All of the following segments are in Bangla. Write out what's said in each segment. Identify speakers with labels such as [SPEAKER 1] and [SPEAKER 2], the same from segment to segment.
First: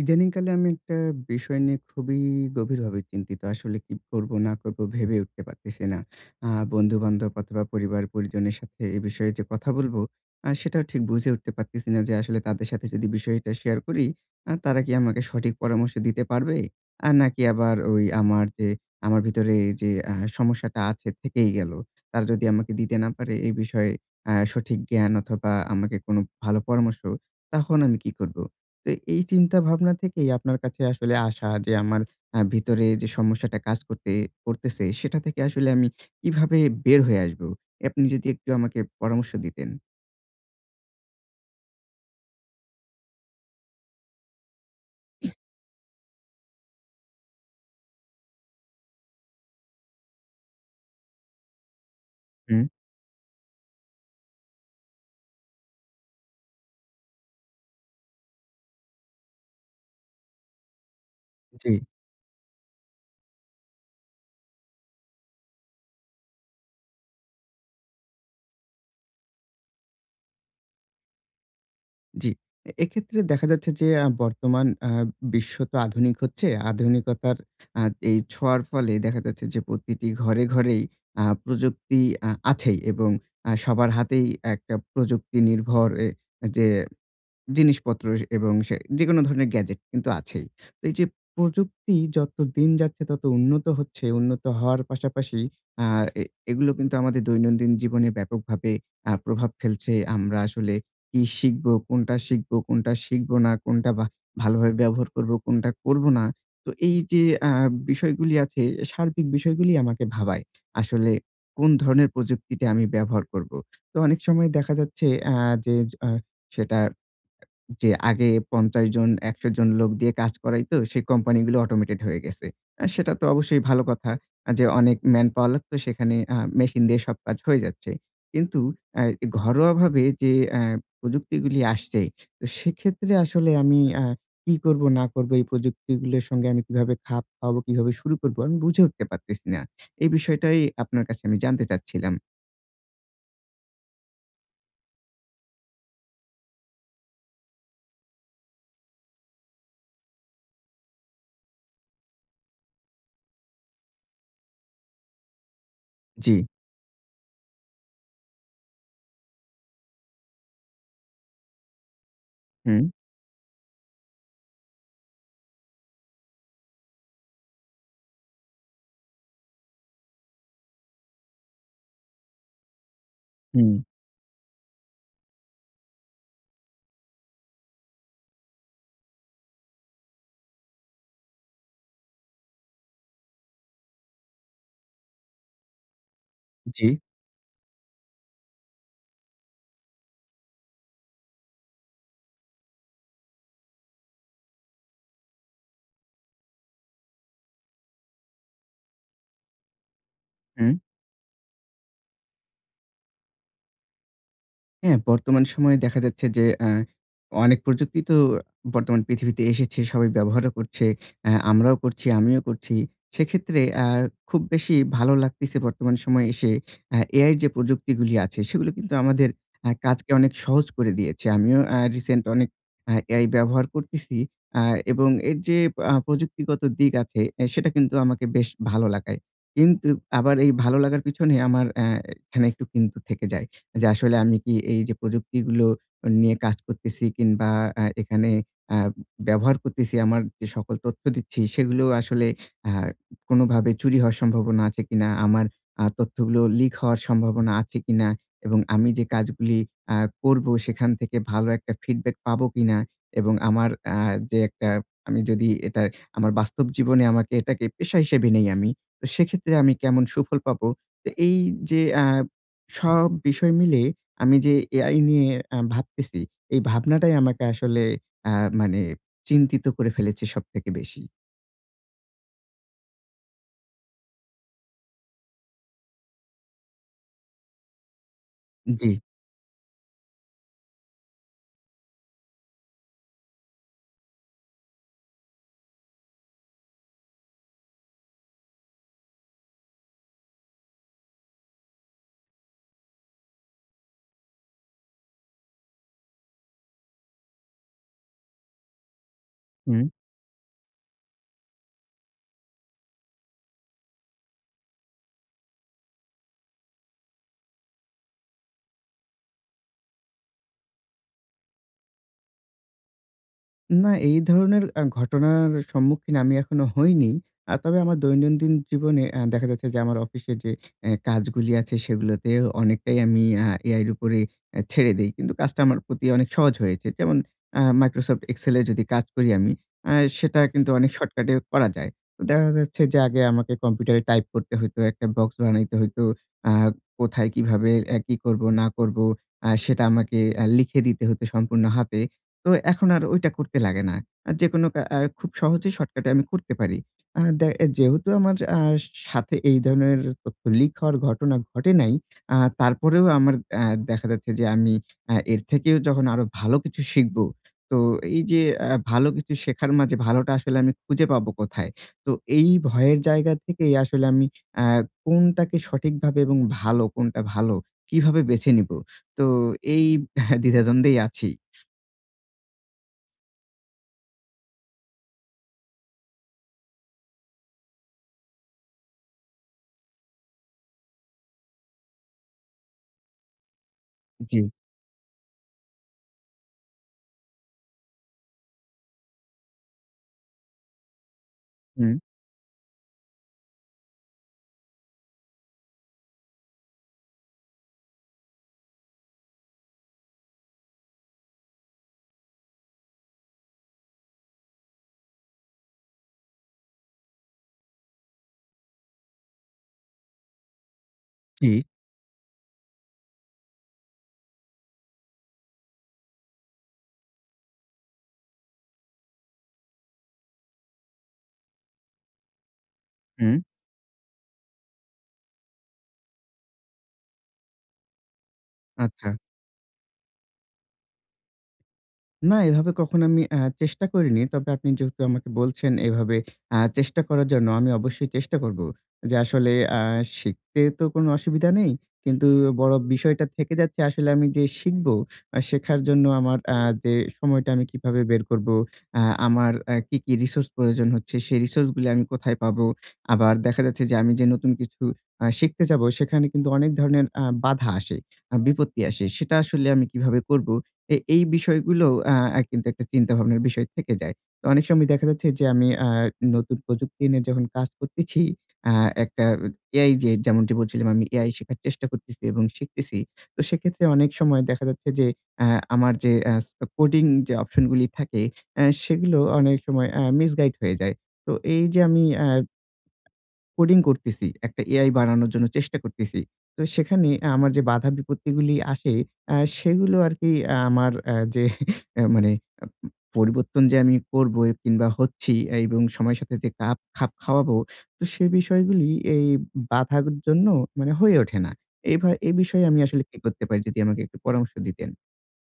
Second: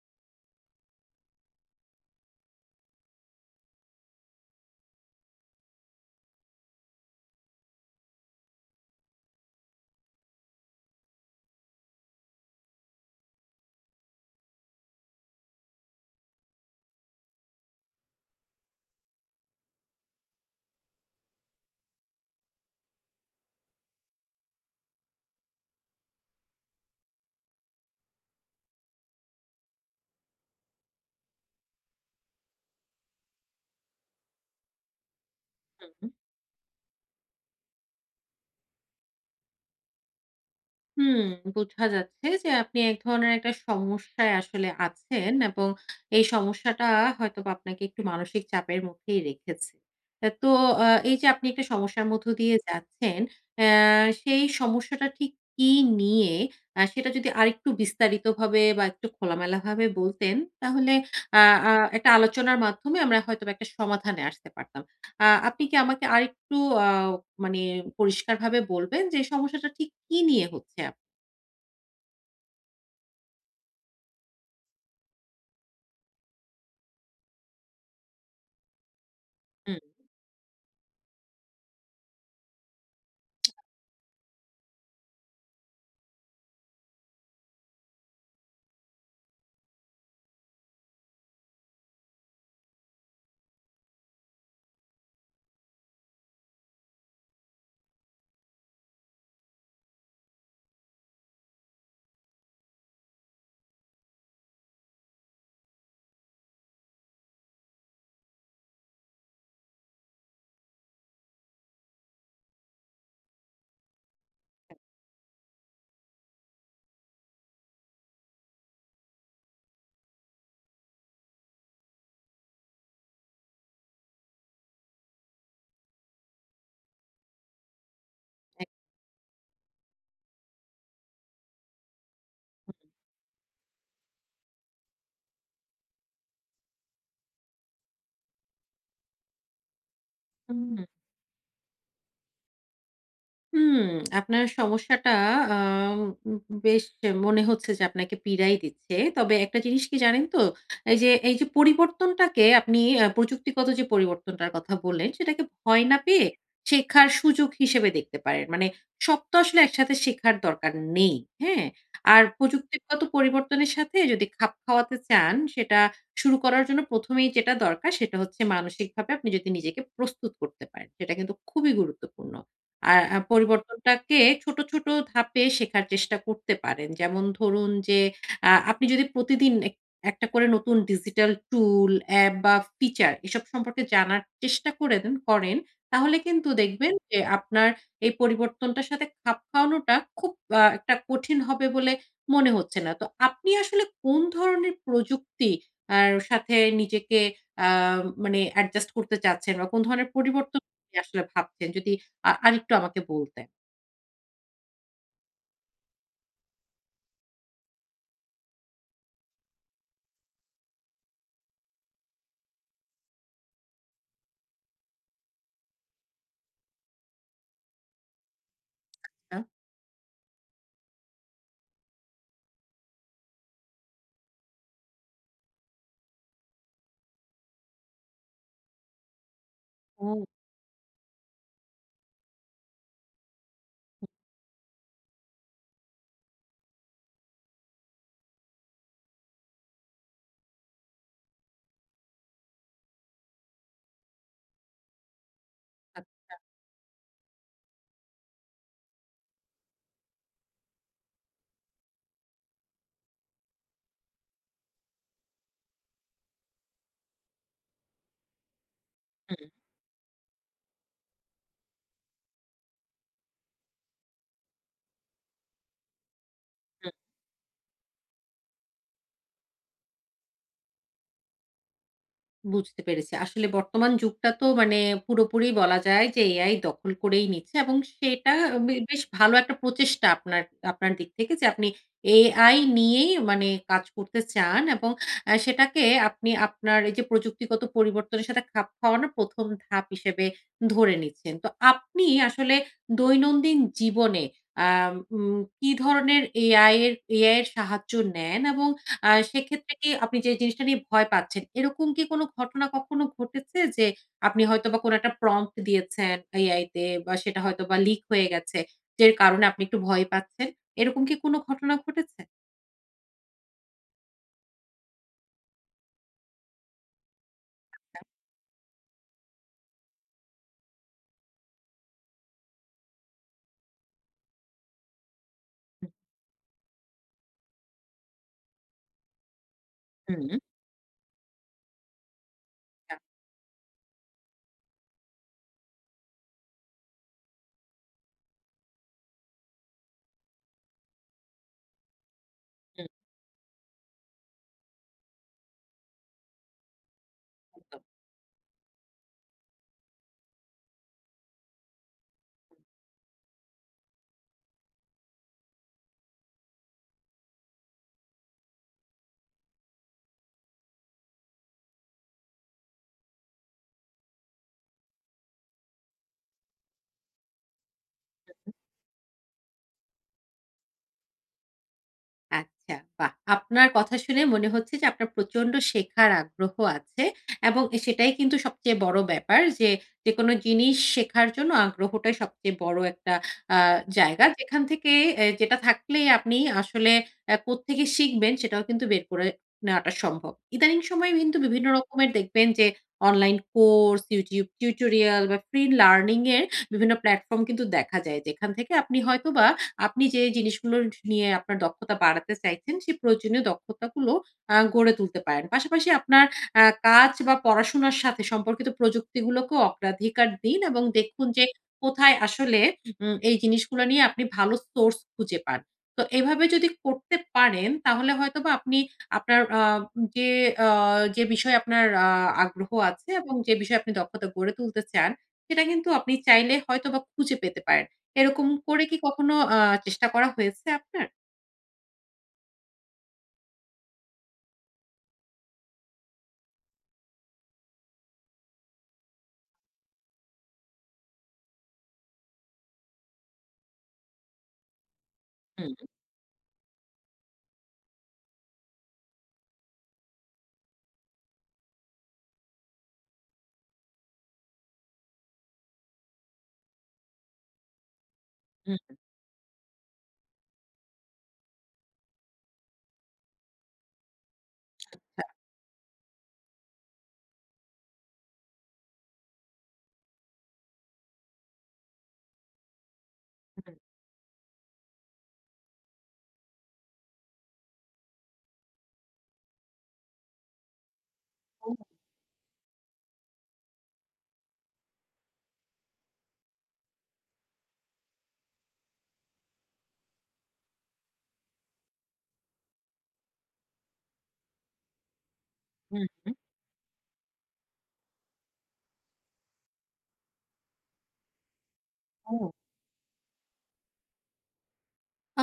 [SPEAKER 1] ইদানিংকালে আমি একটা বিষয় নিয়ে খুবই গভীরভাবে চিন্তিত। আসলে কি করব না করব ভেবে উঠতে পারতেছি না। আ বন্ধু-বান্ধব অথবা পরিবার-পরিজনের সাথে এ বিষয়ে যে কথা বলব, সেটাও ঠিক বুঝে উঠতে পারতেছি না যে আসলে তাদের সাথে যদি বিষয়টা শেয়ার করি, তারা কি আমাকে সঠিক পরামর্শ দিতে পারবে? আর নাকি আবার ওই আমার যে আমার ভিতরে যে সমস্যাটা আছে থেকেই গেল। তারা যদি আমাকে দিতে না পারে এই বিষয়ে সঠিক জ্ঞান অথবা আমাকে কোনো ভালো পরামর্শ, তখন আমি কি করব? তো এই চিন্তা ভাবনা থেকেই আপনার কাছে আসলে আসা যে আমার ভিতরে যে সমস্যাটা কাজ করতেছে সেটা থেকে আসলে আমি
[SPEAKER 2] হুম,
[SPEAKER 1] কিভাবে বের হয়ে আসবো? আপনি যদি একটু আমাকে পরামর্শ দিতেন।
[SPEAKER 2] হুম, বোঝা যাচ্ছে যে আপনি এক ধরনের একটা সমস্যায় আসলে আছেন এবং এই সমস্যাটা হয়তোবা আপনাকে একটু মানসিক চাপের মধ্যেই রেখেছে। তো এই যে আপনি একটা সমস্যার মধ্য দিয়ে
[SPEAKER 1] হুম,
[SPEAKER 2] যাচ্ছেন, অ্যা সেই সমস্যাটা ঠিক কি নিয়ে সেটা যদি আরেকটু বিস্তারিতভাবে বা একটু খোলামেলাভাবে বলতেন, তাহলে আ
[SPEAKER 1] জি,
[SPEAKER 2] আ একটা আলোচনার মাধ্যমে আমরা হয়তোবা একটা সমাধানে আসতে পারতাম। আপনি কি আমাকে আরেকটু আ মানে পরিষ্কারভাবে বলবেন যে সমস্যাটা ঠিক কি নিয়ে হচ্ছে
[SPEAKER 1] জি। এক্ষেত্রে দেখা যাচ্ছে যে বর্তমান বিশ্ব তো আধুনিক হচ্ছে। আধুনিকতার আ এই ছোঁয়ার ফলে দেখা যাচ্ছে যে
[SPEAKER 2] হুম।
[SPEAKER 1] প্রতিটি ঘরে, ঘরেই প্রযুক্তি আছেই এবং সবার হাতেই একটা প্রযুক্তি নির্ভর যে জিনিসপত্র এবং সে যেকোনো ধরনের গ্যাজেট কিন্তু আছেই। তো এই যে প্রযুক্তি যত দিন যাচ্ছে তত উন্নত হচ্ছে, উন্নত হওয়ার পাশাপাশি আ এ এগুলো কিন্তু আমাদের দৈনন্দিন জীবনে ব্যাপকভাবে প্রভাব ফেলছে। আমরা আসলে কি শিখব, কোনটা শিখব, কোনটা শিখব না, কোনটা ভালোভাবে ব্যবহার করব, কোনটা করব না। তো এই যে বিষয়গুলি আছে, সার্বিক বিষয়গুলি আমাকে ভাবায়। আসলে কোন ধরনের প্রযুক্তিটা আমি ব্যবহার করব। তো অনেক সময় দেখা যাচ্ছে আ যে আ সেটা যে আগে ৫০ জন ১০০ জন লোক দিয়ে কাজ করাইতো, সেই কোম্পানিগুলো অটোমেটেড হয়ে গেছে। সেটা তো অবশ্যই ভালো কথা যে অনেক ম্যানপাওয়ার লাগতো সেখানে মেশিন দিয়ে সব কাজ হয়ে যাচ্ছে। কিন্তু
[SPEAKER 2] এক
[SPEAKER 1] আ ঘরোয়াভাবে যে আ প্রযুক্তিগুলি আসছে, তো সেক্ষেত্রে আসলে আমি কি করব না করব এই প্রযুক্তিগুলোর সঙ্গে আমি কিভাবে খাপ খাওয়াবো, কিভাবে শুরু করব আমি বুঝে উঠতে পারতেছি না। এই বিষয়টাই
[SPEAKER 2] হুম।
[SPEAKER 1] আপনার কাছে আমি জানতে চাচ্ছিলাম।
[SPEAKER 2] হুম, আপনার সমস্যাটা আম বেশ মনে হচ্ছে যে আপনাকে পীড়াই দিচ্ছে। তবে একটা জিনিস কি জানেন তো? এই যে পরিবর্তনটাকে আপনি প্রযুক্তিগত যে পরিবর্তনটার কথা বললেন, সেটাকে ভয় না পেয়ে
[SPEAKER 1] জি,
[SPEAKER 2] শেখার সুযোগ হিসেবে দেখতে পারেন। মানে সব তো আসলে একসাথে শেখার দরকার নেই, হ্যাঁ? আর
[SPEAKER 1] হুম,
[SPEAKER 2] প্রযুক্তিগত পরিবর্তনের সাথে যদি খাপ খাওয়াতে চান, সেটা শুরু করার জন্য ১ম এই যেটা দরকার সেটা হচ্ছে মানসিকভাবে আপনি যদি নিজেকে প্রস্তুত করতে পারেন। সেটা কিন্তু খুবই গুরুত্বপূর্ণ। আর
[SPEAKER 1] হুম,
[SPEAKER 2] পরিবর্তনটাকে ছোট, ছোট ধাপে শেখার চেষ্টা করতে পারেন। যেমন ধরুন যে, আপনি যদি প্রতিদিন একটা করে নতুন ডিজিটাল টুল, অ্যাপ বা ফিচার এসব সম্পর্কে জানার চেষ্টা করেন, তাহলে কিন্তু
[SPEAKER 1] জি,
[SPEAKER 2] দেখবেন যে আপনার এই পরিবর্তনটার সাথে খাপ খাওয়ানোটা খুব একটা কঠিন হবে বলে মনে হচ্ছে না। তো আপনি আসলে কোন ধরনের প্রযুক্তি আর সাথে নিজেকে আ মানে অ্যাডজাস্ট করতে চাচ্ছেন বা কোন ধরনের পরিবর্তন
[SPEAKER 1] হুম।
[SPEAKER 2] আপনি আসলে ভাবছেন? যদি আরেকটু আমাকে বলতেন।
[SPEAKER 1] হ্যাঁ, বর্তমান সময়ে দেখা যাচ্ছে যে অনেক প্রযুক্তি তো বর্তমান পৃথিবীতে এসেছে। সবাই ব্যবহারও করছে। আমরাও করছি, আমিও করছি। সেক্ষেত্রে খুব বেশি ভালো লাগতেছে বর্তমান সময়ে এসে এআইয়ের যে প্রযুক্তিগুলি আছে, সেগুলো কিন্তু আমাদের
[SPEAKER 2] আ
[SPEAKER 1] কাজকে অনেক সহজ করে দিয়েছে। আমিও রিসেন্ট অনেক এআই ব্যবহার করতেছি। আ এবং এর যে প্রযুক্তিগত দিক আছে, সেটা কিন্তু আমাকে বেশ ভালো লাগায়। কিন্তু
[SPEAKER 2] ও
[SPEAKER 1] আবার এই ভালো লাগার পিছনে আমার এখানে একটু কিন্তু থেকে যায়। যে আসলে আমি কি এই যে প্রযুক্তিগুলো নিয়ে কাজ করতেছি কিংবা এখানে আ ব্যবহার করতেছি, আমার যে সকল তথ্য দিচ্ছি সেগুলো আসলে আ কোনোভাবে চুরি হওয়ার সম্ভাবনা আছে কিনা? আমার
[SPEAKER 2] আচ্ছা।
[SPEAKER 1] তথ্যগুলো লিক হওয়ার সম্ভাবনা আছে কিনা? এবং আমি যে কাজগুলি আ করবো সেখান থেকে ভালো একটা ফিডব্যাক পাবো কিনা? এবং আমার আ যে একটা আমি যদি এটা আমার বাস্তব জীবনে আমাকে এটাকে পেশা হিসেবে নেই আমি। তো
[SPEAKER 2] হুম,
[SPEAKER 1] সেক্ষেত্রে আমি কেমন সুফল পাবো? তো এই যে সব বিষয় মিলে আমি যে এআই নিয়ে ভাবতেছি, এই
[SPEAKER 2] হুম।
[SPEAKER 1] ভাবনাটাই আমাকে আসলে আ মানে চিন্তিত করে ফেলেছে সবথেকে বেশি।
[SPEAKER 2] বুঝতে পেরেছি। আসলে বর্তমান যুগটা তো মানে পুরোপুরি বলা যায় যে এআই দখল করেই নিচ্ছে এবং সেটা
[SPEAKER 1] জি,
[SPEAKER 2] বেশ ভালো একটা প্রচেষ্টা আপনার আপনার দিক থেকে যে আপনি এআই নিয়েই মানে কাজ করতে চান এবং সেটাকে আপনি আপনার এই যে প্রযুক্তিগত পরিবর্তনের সাথে খাপ খাওয়ানোর ১ম ধাপ হিসেবে ধরে নিচ্ছেন। তো আপনি আসলে দৈনন্দিন জীবনে আম উম কি ধরনের এআই এর সাহায্য নেন এবং সেক্ষেত্রে
[SPEAKER 1] হু।
[SPEAKER 2] কি আপনি যে জিনিসটা নিয়ে ভয় পাচ্ছেন, এরকম কি কোনো ঘটনা কখনো ঘটেছে যে আপনি হয়তোবা কোনো একটা প্রম্পট দিয়েছেন AI তে বা সেটা হয়তোবা লিক হয়ে গেছে, যের কারণে আপনি একটু ভয় পাচ্ছেন? এরকম কি কোনো ঘটনা ঘটেছে?
[SPEAKER 1] না, এই ধরনের ঘটনার সম্মুখীন আমি এখনো হইনি। তবে আমার দৈনন্দিন জীবনে দেখা যাচ্ছে যে আমার অফিসের যে কাজগুলি আছে সেগুলোতে অনেকটাই আমি AI এর উপরে ছেড়ে দেই। কিন্তু কাজটা আমার প্রতি অনেক সহজ হয়েছে। যেমন Microsoft Excel এ যদি কাজ করি আমি, আ
[SPEAKER 2] হুম। হুম।
[SPEAKER 1] সেটা কিন্তু অনেক শর্টকাটে করা যায়। তো দেখা যাচ্ছে
[SPEAKER 2] আচ্ছা,
[SPEAKER 1] যে আগে আমাকে কম্পিউটারে টাইপ করতে হইতো, একটা বক্স বানাইতে হইতো। আ কোথায় কিভাবে কি করব না করব সেটা আমাকে লিখে দিতে হতো সম্পূর্ণ হাতে। তো
[SPEAKER 2] হুম,
[SPEAKER 1] এখন আর ওইটা করতে লাগে না। যেকোনো কা আ খুব সহজেই শর্টকাটে আমি করতে পারি। আ দে
[SPEAKER 2] একদম।
[SPEAKER 1] যেহেতু আমার সাথে এই ধরনের তথ্য লিক হওয়ার ঘটনা ঘটে নাই, তারপরেও আমার আ দেখা যাচ্ছে যে আমি এর থেকেও যখন আরো ভালো কিছু শিখব, তো এই যে ভালো কিছু শেখার মাঝে ভালোটা আসলে আমি খুঁজে পাবো কোথায়? তো এই ভয়ের জায়গা থেকেই আসলে আমি আ কোনটাকে সঠিকভাবে এবং ভালো, কোনটা ভালো, কিভাবে বেছে
[SPEAKER 2] হুম।
[SPEAKER 1] নিব? তো এই দ্বিধাদ্বন্দ্বেই আছি।
[SPEAKER 2] আচ্ছা, বাহ! আপনার কথা শুনে মনে হচ্ছে যে আপনার প্রচন্ড শেখার আগ্রহ আছে এবং এ সেটাই কিন্তু সবচেয়ে বড় ব্যাপার যে, যেকোনো জিনিস শেখার জন্য আগ্রহটাই সবচেয়ে বড় একটা আ জায়গা।
[SPEAKER 1] জি।
[SPEAKER 2] যেখান থেকে যেটা থাকলেই আপনি আসলে কোত্থেকে শিখবেন সেটাও কিন্তু বের করে নেওয়াটা সম্ভব। ইদানিং সময়ে কিন্তু বিভিন্ন
[SPEAKER 1] হুম।
[SPEAKER 2] রকমের দেখবেন যে অনলাইন কোর্স, YouTube টিউটোরিয়াল বা ফ্রি লার্নিং এর বিভিন্ন প্ল্যাটফর্ম কিন্তু দেখা যায়। যেখান থেকে আপনি হয়তোবা আপনি যে জিনিসগুলো নিয়ে আপনার দক্ষতা বাড়াতে চাইছেন, সেই প্রয়োজনীয় দক্ষতাগুলো গড়ে তুলতে পারেন। পাশাপাশি আপনার কাজ বা পড়াশোনার সাথে সম্পর্কিত প্রযুক্তিগুলোকেও অগ্রাধিকার দিন এবং দেখুন যে
[SPEAKER 1] জি।
[SPEAKER 2] কোথায় আসলে এই জিনিসগুলো নিয়ে আপনি ভালো সোর্স খুঁজে পান। তো এভাবে যদি করতে পারেন তাহলে হয়তোবা আপনি আপনার আ যে আ যে বিষয়ে আপনার আগ্রহ আছে এবং
[SPEAKER 1] হুম।
[SPEAKER 2] যে বিষয়ে আপনি দক্ষতা গড়ে তুলতে চান, সেটা কিন্তু আপনি চাইলে হয়তোবা খুঁজে পেতে পারেন। এরকম করে কি
[SPEAKER 1] আচ্ছা।
[SPEAKER 2] কখনো চেষ্টা করা হয়েছে আপনার?
[SPEAKER 1] না, এভাবে কখনো আমি চেষ্টা করিনি। তবে আপনি যেহেতু আমাকে বলছেন এভাবে চেষ্টা করার জন্য, আমি অবশ্যই চেষ্টা করব। যে আসলে আ শিখতে তো কোনো অসুবিধা নেই। কিন্তু বড় বিষয়টা থেকে যাচ্ছে আসলে আমি যে শিখব,
[SPEAKER 2] হুম,
[SPEAKER 1] শেখার জন্য আমার যে সময়টা আমি কিভাবে বের করব, আ আমার কি, কি রিসোর্স প্রয়োজন হচ্ছে, সেই রিসোর্স গুলি আমি কোথায় পাবো? আবার দেখা যাচ্ছে যে আমি যে নতুন কিছু শিখতে যাব, সেখানে কিন্তু অনেক ধরনের বাধা আসে,
[SPEAKER 2] হুম,
[SPEAKER 1] বিপত্তি আসে। সেটা আসলে আমি কিভাবে করব? এই বিষয়গুলো আ আ কিন্তু একটা চিন্তাভাবনার বিষয় থেকে যায়। তো অনেক সময় দেখা যাচ্ছে যে আমি নতুন প্রযুক্তি নিয়ে যখন কাজ করতেছি, আ একটা এআই যে যেমনটি বলছিলাম আমি এআই শেখার চেষ্টা করতেছি এবং শিখতেছি। তো
[SPEAKER 2] হুম।
[SPEAKER 1] সেক্ষেত্রে অনেক সময় দেখা যাচ্ছে যে আ আমার যে কোডিং যে অপশন গুলি থাকে, সেগুলো অনেক সময় মিসগাইড হয়ে যায়। তো এই
[SPEAKER 2] ও!
[SPEAKER 1] যে আমি কোডিং করতেছি। একটা এআই বানানোর জন্য চেষ্টা করতেছি। তো সেখানে আমার যে বাধা বিপত্তিগুলি আসে, সেগুলো আরকি আমার যে মানে আ পরিবর্তন যে আমি করব কিংবা হচ্ছি এবং
[SPEAKER 2] হুম,
[SPEAKER 1] সময়ের
[SPEAKER 2] হুম।
[SPEAKER 1] সাথে যে খাপ খাওয়াবো, তো সে বিষয়গুলি এই বাধার জন্য মানে হয়ে ওঠে না। এই এই
[SPEAKER 2] ও!
[SPEAKER 1] বিষয়ে আমি আসলে কি করতে পারি যদি আমাকে একটু পরামর্শ দিতেন?
[SPEAKER 2] আ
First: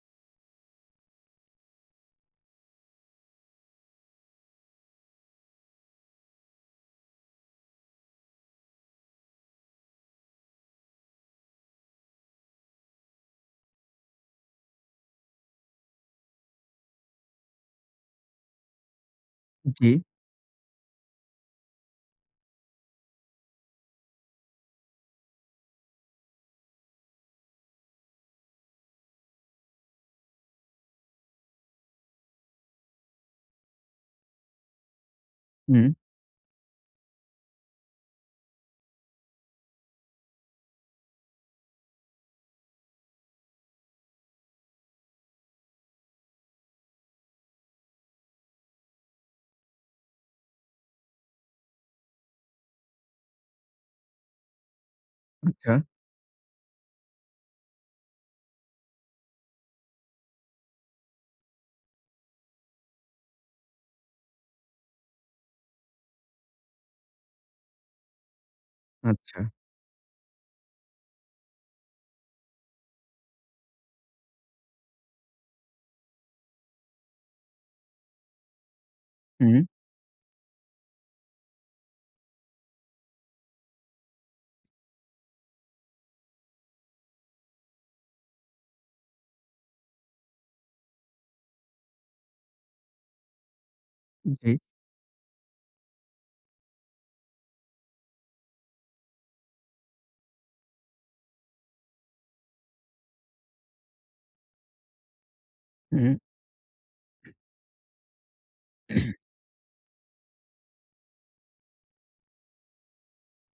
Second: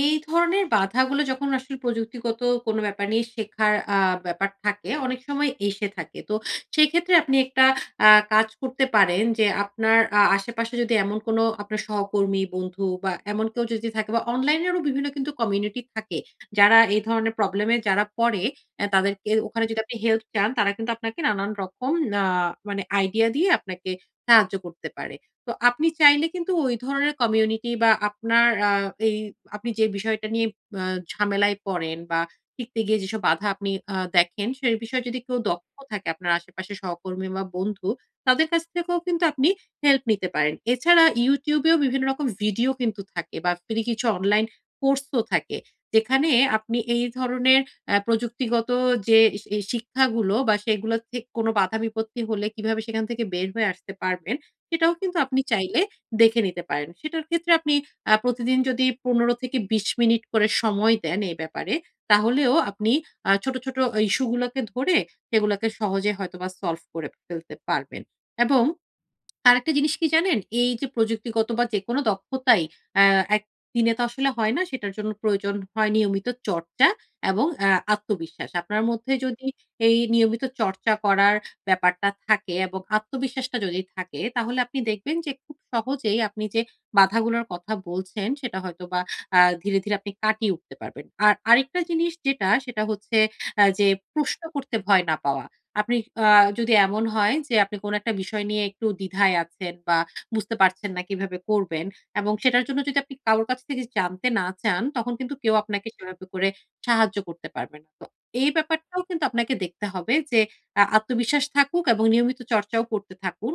[SPEAKER 2] এই ধরনের বাধাগুলো যখন আসলে প্রযুক্তিগত কোনো ব্যাপার নিয়ে শেখার ব্যাপার থাকে, অনেক সময় এসে থাকে। তো সেক্ষেত্রে আপনি একটা কাজ করতে পারেন যে, আপনার আশেপাশে যদি এমন কোনো আপনার সহকর্মী, বন্ধু বা এমন কেউ যদি থাকে বা অনলাইনেরও বিভিন্ন কিন্তু কমিউনিটি থাকে, যারা এই ধরনের প্রবলেমে যারা পড়ে, তাদেরকে ওখানে যদি
[SPEAKER 1] জি,
[SPEAKER 2] আপনি হেল্প চান, তারা কিন্তু আপনাকে নানান রকম আ মানে আইডিয়া দিয়ে আপনাকে সাহায্য করতে পারে। তো আপনি চাইলে কিন্তু ওই ধরনের কমিউনিটি বা আপনার এই আপনি যে বিষয়টা নিয়ে আ ঝামেলায় পড়েন বা শিখতে গিয়ে যেসব বাধা আপনি দেখেন, সে বিষয়ে যদি কেউ দক্ষ
[SPEAKER 1] হুম,
[SPEAKER 2] থাকে আপনার আশেপাশে সহকর্মী বা বন্ধু, তাদের কাছ থেকেও কিন্তু আপনি হেল্প নিতে পারেন। এছাড়া YouTube এও বিভিন্ন রকম ভিডিও কিন্তু থাকে বা ফ্রি কিছু অনলাইন কোর্সও থাকে। যেখানে আপনি এই ধরনের প্রযুক্তিগত যে শিক্ষাগুলো বা সেগুলো থেকে কোনো বাধা বিপত্তি হলে কিভাবে সেখান থেকে বের হয়ে আসতে পারবেন, সেটাও কিন্তু আপনি
[SPEAKER 1] আচ্ছা,
[SPEAKER 2] চাইলে দেখে নিতে পারেন। সেটার ক্ষেত্রে আপনি প্রতিদিন যদি ১৫ থেকে ২০ মিনিট করে সময় দেন এই ব্যাপারে, তাহলেও আপনি ছোট, ছোট ইস্যু গুলাকে ধরে সেগুলাকে সহজে হয়তোবা সলভ করে ফেলতে পারবেন এবং
[SPEAKER 1] আচ্ছা,
[SPEAKER 2] আরেকটা জিনিস কি জানেন? এই যে প্রযুক্তিগত বা যেকোনো দক্ষতাই আ একদিনে তো আসলে হয় না। সেটার জন্য প্রয়োজন হয় নিয়মিত চর্চা এবং আত্মবিশ্বাস। আপনার মধ্যে যদি
[SPEAKER 1] হুম,
[SPEAKER 2] এই নিয়মিত চর্চা করার ব্যাপারটা থাকে এবং আত্মবিশ্বাসটা যদি থাকে, তাহলে আপনি দেখবেন যে খুব সহজেই আপনি যে বাধাগুলোর কথা বলছেন, সেটা হয়তোবা ধীরে, ধীরে আপনি কাটিয়ে উঠতে পারবেন। আর আরেকটা জিনিস যেটা, সেটা হচ্ছে যে প্রশ্ন
[SPEAKER 1] জি,
[SPEAKER 2] করতে ভয় না পাওয়া। আপনি আ যদি এমন হয় যে আপনি কোন একটা বিষয় নিয়ে একটু দ্বিধায় আছেন বা বুঝতে পারছেন না কিভাবে করবেন এবং সেটার জন্য যদি আপনি কারোর কাছ থেকে জানতে না চান, তখন কিন্তু কেউ আপনাকে
[SPEAKER 1] হুম,
[SPEAKER 2] সেভাবে করে সাহায্য করতে পারবে না। তো এই ব্যাপারটাও কিন্তু আপনাকে দেখতে হবে যে আত্মবিশ্বাস থাকুক এবং নিয়মিত চর্চাও করতে থাকুন।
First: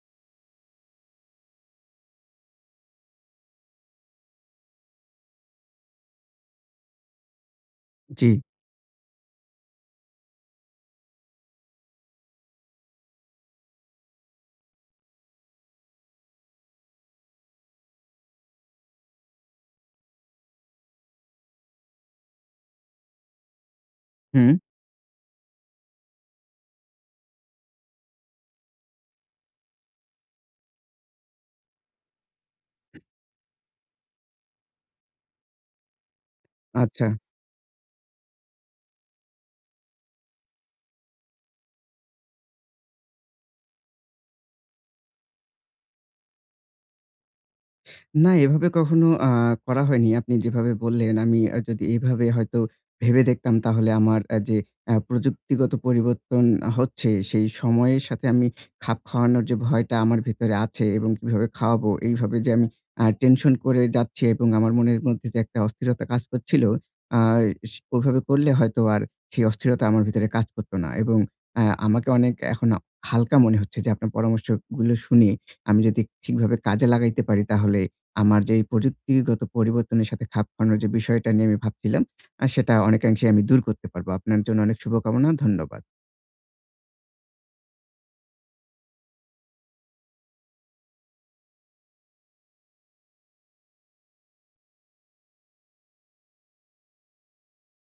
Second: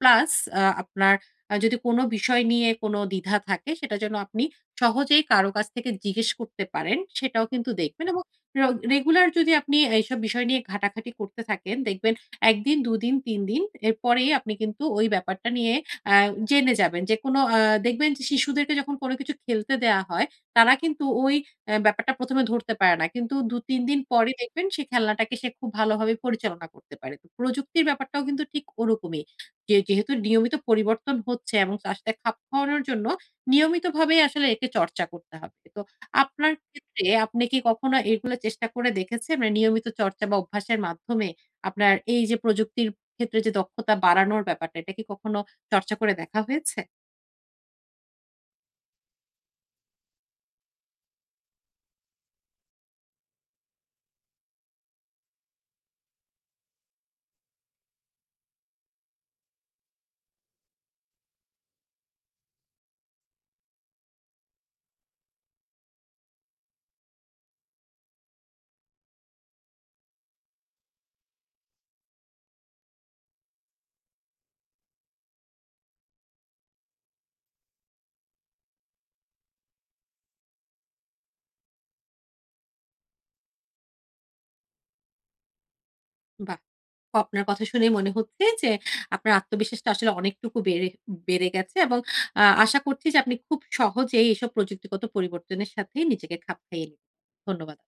[SPEAKER 2] প্লাস আপনার যদি কোন বিষয় নিয়ে কোন দ্বিধা থাকে সেটা যেন আপনি সহজেই কারো কাছ থেকে জিজ্ঞেস করতে পারেন, সেটাও কিন্তু দেখবেন এবং
[SPEAKER 1] জি,
[SPEAKER 2] র রেগুলার যদি আপনি এইসব বিষয় নিয়ে ঘাটাঘাটি করতে থাকেন, দেখবেন ১ দিন, ২ দিন, ৩ দিন এরপরেই আপনি কিন্তু ওই ব্যাপারটা নিয়ে আ জেনে যাবেন। যে কোনো দেখবেন যে শিশুদেরকে যখন কোনো কিছু খেলতে দেয়া হয়, তারা কিন্তু ওই ব্যাপারটা ১ম এ ধরতে পারে না। কিন্তু ২-৩ দিন পরেই
[SPEAKER 1] হুম,
[SPEAKER 2] দেখবেন সে খেলনাটাকে সে খুব ভালোভাবে পরিচালনা করতে পারে। তো প্রযুক্তির ব্যাপারটাও কিন্তু ঠিক ওরকমই। যে যেহেতু নিয়মিত পরিবর্তন হচ্ছে এবং তার সাথে খাপ খাওয়ানোর জন্য নিয়মিতভাবেই আসলে একে চর্চা করতে হবে। তো আপনার ক্ষেত্রে
[SPEAKER 1] আচ্ছা।
[SPEAKER 2] আপনি কি কখনো এগুলো চেষ্টা করে দেখেছেন? মানে নিয়মিত চর্চা বা অভ্যাসের মাধ্যমে আপনার এই যে প্রযুক্তির ক্ষেত্রে যে দক্ষতা বাড়ানোর ব্যাপারটা, এটা কি কখনো চর্চা করে দেখা হয়েছে?
[SPEAKER 1] না, এভাবে কখনো করা হয়নি। আপনি যেভাবে বললেন, আমি যদি এভাবে হয়তো ভেবে দেখতাম, তাহলে আমার যে প্রযুক্তিগত পরিবর্তন হচ্ছে, সেই সময়ের সাথে আমি খাপ খাওয়ানোর যে ভয়টা আমার ভেতরে আছে এবং কিভাবে খাওয়াবো, এইভাবে যে আমি টেনশন করে যাচ্ছি এবং আমার মনের মধ্যে যে একটা অস্থিরতা কাজ করছিল, আ স ওভাবে করলে হয়তো আর সেই অস্থিরতা আমার ভিতরে কাজ করত না এবং আমাকে অনেক এখন হালকা মনে হচ্ছে যে, আপনার পরামর্শগুলো শুনে আমি যদি ঠিকভাবে কাজে লাগাইতে পারি, তাহলে আমার যে এই প্রযুক্তিগত পরিবর্তনের সাথে খাপ খাওয়ানোর যে বিষয়টা নিয়ে আমি ভাবছিলাম, সেটা অনেকাংশেই আমি দূর করতে পারবো। আপনার জন্য অনেক শুভকামনা। ধন্যবাদ।
[SPEAKER 2] বাহ! আপনার কথা শুনেই মনে হচ্ছে যে আপনার আত্মবিশ্বাসটা আসলে অনেকটুকু বেড়ে বেড়ে গেছে এবং আশা করছি যে আপনি খুব সহজেই এইসব প্রযুক্তিগত পরিবর্তনের সাথে নিজেকে খাপ খাইয়ে নিতে ধন্যবাদ।